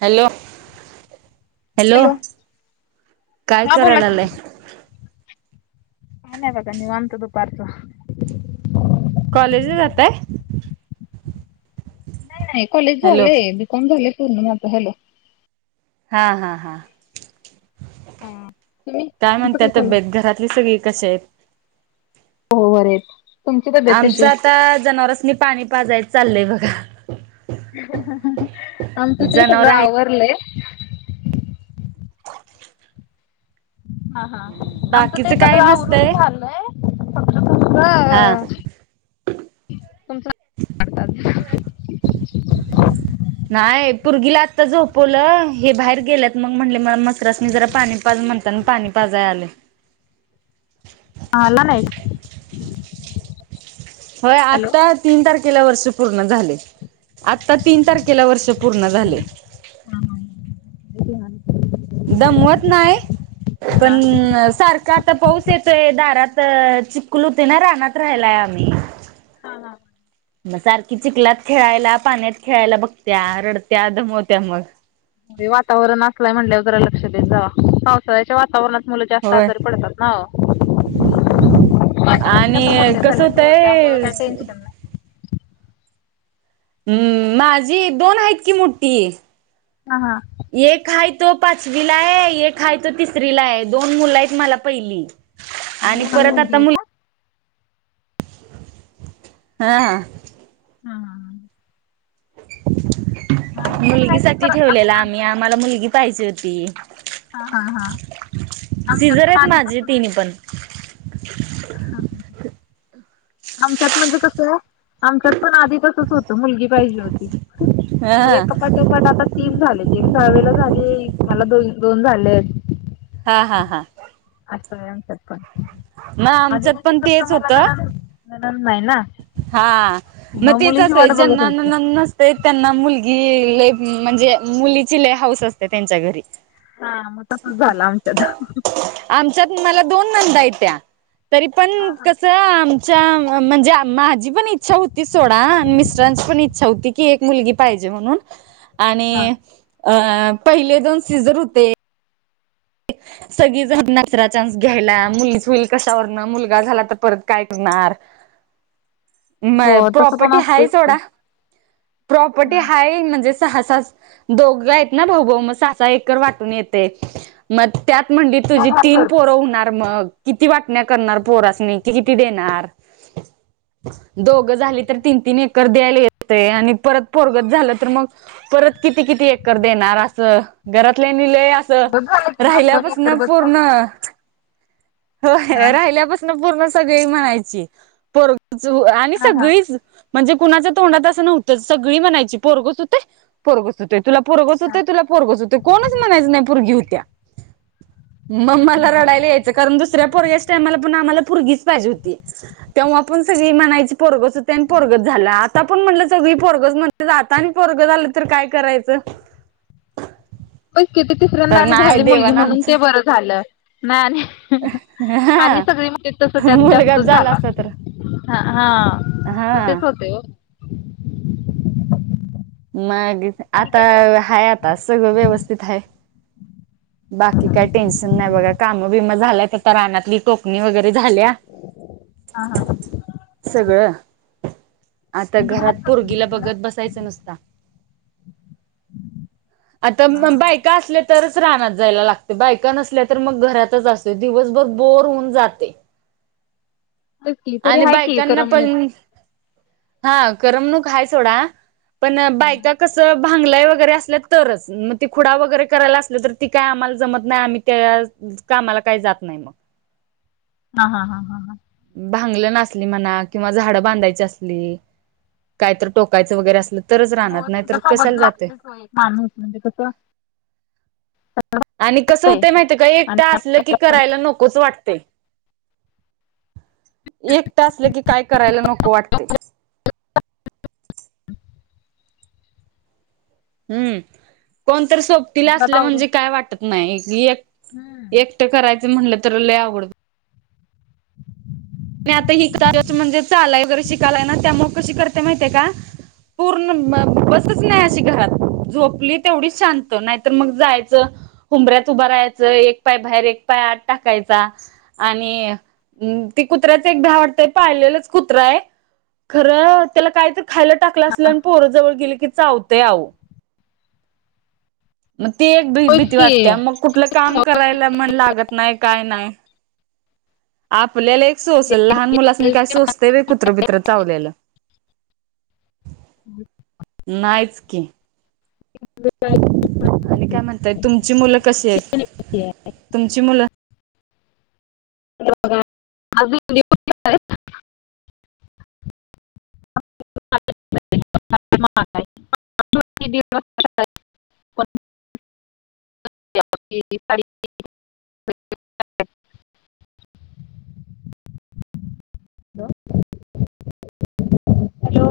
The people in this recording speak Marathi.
हॅलो, हॅलो, काय हा बोला करायला की लागलाय? काय नाही बघा. निवंत दुपारच. कॉलेजला जाताय नाय नाय कॉलेज हॅलो झालंय बीकॉम झालंय पूर्ण माझं हॅलो हा हा हा तुम्ही काय तुमचं म्हणत्या चाललंय तब्येत घरातली सगळी कशी आहेत हो बरे आहेत तुमची तब्येत कशी आमचं आहे आता जनावरांस्नी पाणी पाजायचं चाललंय बघा आमचं ते जनावर सगळं आहेत आवरलंय बुचक हा हा आमचं ते काय सगळं आवरून नसतंय झालंय फक्त हा तुमचं तुमचं नाय पुरगीला आत्ता झोपवलं, हे बाहेर गेल्यात मंग म्हणलं मला म्हसरास्नी जरा पाणी पाज म्हणताना पाणी पाजाय आलोय आला नाही होय हॅलो आत्ता तीन तारखेला वर्ष पूर्ण झालंय, आत्ता तीन तारखेला वर्ष पूर्ण झालंय. हा हा [inaudible] दमवत नाय पण हा सार का आता पाऊस येतोय दारात चिक्कुल हुतूय ना रानात राहायलाय आम्ही. हा हा मग सारखी चिकलात खेळायला, पाण्यात खेळायला बघत्या, रडत्या, दमवत्या मग. हे वातावरण असलं हाय म्हणल्याव जरा लक्ष देत जावा, पावसाळ्याच्या वातावरणात मुलं जास्त होय आजारी पडतात ना ओ माझ्या मुली आता आणि मोठ्या कसं झाल्यात हो त्यामुळं होतंय काय टेन्शन नाय हम्म माझी दोन हायत कि मुठ्ठी हा हा एक हाय तो पाचवीला हाय एक हाय तो तिसरीला हाय, दोन मुलं आहेत मला पहिली आणि लहान परत मुलगी आता आहे मुल का? ह हा हा हा हा माझी पण मुलगी आहे साठी खरं ठेवलेलं आत्ता आम्ही आम्हाला मुलगी पाहिजे होती हा हा हा आमच्यात सिझर पण आहेत आधी माझी तसंच तिन्हीपण हा हा हा आमच्यात म्हणजे कसं आमच्यात पण आधी तसंच होतं मुलगी पाहिजे होती. मग हा एका पाटोपाट आता तीन झालेत, एक जावेला झाली मला दोन दोन झालेत. हा हा हा असंय आमच्यात पण मग आधी आमच्यात म्हणजे पण कसं तेच मला होतं नणंद नणंद नाही ना हा मग तेच मुलीची वाट असयं बघत ज्यांना होते. नणंद नस ते त्यांना मुलगी लय म्हणजे मुलीची लय हाऊस असत्या त्यांच्या घरी. हा मग तसंच झालं आमच्यात. आमच्यात मला दोन नंदा आयत्या तरी पण हा हा कसं आम च्या म्हणजे आप माझी पण इच्छा हुती सोडा आणि मिस्टरांची पण इच्छा हुती की एक मुलगी पाहिजे म्हणून. हा. आणि अ पहिले दोन सीझर हुते. सगळीच नाचरा चान्स घ्यायला, मुलीच होईल कशावरनं, मुलगा झाला तर परत, काय करणार? [inaudible] म हो तसं पण प्रॉपर्टी हाय असतंच की. सोडा, प्रॉपर्टी हा हाय म्हणजे आ सहा, दोघ येत ना भाऊ- भाऊ, म साह -साह एकर वाटून येतंय. म त्यात म्हणली, तुझी तीन पोरं होणार मग. किती वाटण्या करणार पोरासणी, कीत-किती देणार? दोघं झाली तर, तीन- तीन एकर द्यायला येतंय आणि परत पोरगचं झालं तर मग परत किती -किती एकर देणार असं, घरातल्यानी लय असं बस झालं की, दोन -दोन एकर राहिल्यापासन बस झालं. पूर्ण होय, राहिल्यापासून पूर्ण सगळी म्हणायची, पोर [unintelligible] आणि हा हा सगळीच म्हणजे कुणाच्या तोंडात असं नव्हतंच, सगळी म्हनायची, पोरगचं होतय, पोरग त होतय, तुला पोरगचं हा होतय तूला पोरग होतय, कोणच म्हणायचं नाही, परगी होत्या. म-मला रडायला यायचं, कारण दुसऱ्या पोरग्याच्या टायमाला पण, आम्हाला पोरगीच पाहिजे होती. तेव्हा पण सगळी म्हनायची, पोरग च तय, पोरगच झालं, आता पण म्हणलं सगळी पोरगच म्हणतां आता आणि पोरग झालं तर काय करायचं? पन किती तर तिसर्याणी नाही झाली मुलगी, देवान म्हणून आमचं ते बरं झालं, नही आणि आणि हा सगळी, म्हणजे तस त्यात जास्त मुलगाच झाला. असता तर हा हा, म हा तेच होतय ओ. मग ई आणि आता, काय मग हाय आता, सगळं व्यवस्थित हाय. बाकी काय टेन्शन नाही बघा, काम बिम झाल्यात आता रानातली, टोक [unintelligible] वगैरे झाल्या, हा हा सगळं. आता म्हणजे घरात, भात करतात पोरगीला तिकडं बघत बसायचं, नुसत. आता हा म हा बायका असल्या, तरच रानात जायला लागत, बायका नसल्या तर मग घरातच असते, दिवसभर बोर होऊन जाते. तेच की तरी आणि आहे की बायकांना करमणूक पण हां, करमणूक हय सोडा, पण बायका हा कसं भांगला वगैरे असल्या तरच, म ते खुडा वगैरे करायला असल्या, तर ती काय आम्हाला जमत नाही, आम्ही त्या कामाला काही जात नाही, म. हा हा हा हा हां. भांगलंन असली म्हणा किंवा झाडं बांधायची असली कायतरं टोकायचं वगैरे असलं, तरच रानात, हो नाही तर त्यांच्या सोबत कशाला जाते. लागतेच हो एक माणूस, म्हणजे कसं आणि कसं ते होतं, माहिती काय, एकट आणि असलं की, आपण करायला नकोच वाटतय. एकट असलं की, काय करायला, नको वाटतय. [unintelligible] हम्म, कोणतरी सोबतीला घरात असल, आवरून म्हणजे काय वाटत नाही, हम्म एक-एक ट करायचं, म्हनलं तर लई आवगड हो आणि आता हे इकडे आले च, हम्म म्हणजे चालाय वगैरे शिकालाय ना, त्यामुळं कशी करते माहितीे का? पूर्ण मं बसच नाही, हम्म अशी घरात, झोपली तेवढीच शांत, नाहीतर मग जायचं ऊंबऱ्यात उभं राायचं, एक पाय बाहेर, एक पाय आत टाकायचा. आणि मंग ते कुत्र्याच एक भ्याव वाटतंय, पाळलेलंच कुत्रा ये, खरं त्याला काय बी खायला टाकलं, असल अन पोर जवळ गेले की, चावतय आओ. मग ती एक होयच भी-भीती वाटते की या, मग कुठलं काम करायला, मण लागत नाही, काय नाही. आपल्याला एक सोसल, लहान मुलांसनी काय सोस ते व्हय कुत्र -बित्र चावलेलं, नाहीच की. आणि काय म्हणताय, तुमची मुलं कशी आहेत तुमची मुलं [unintelligible] [unintelligible] पण [unintelligible] हॅलो.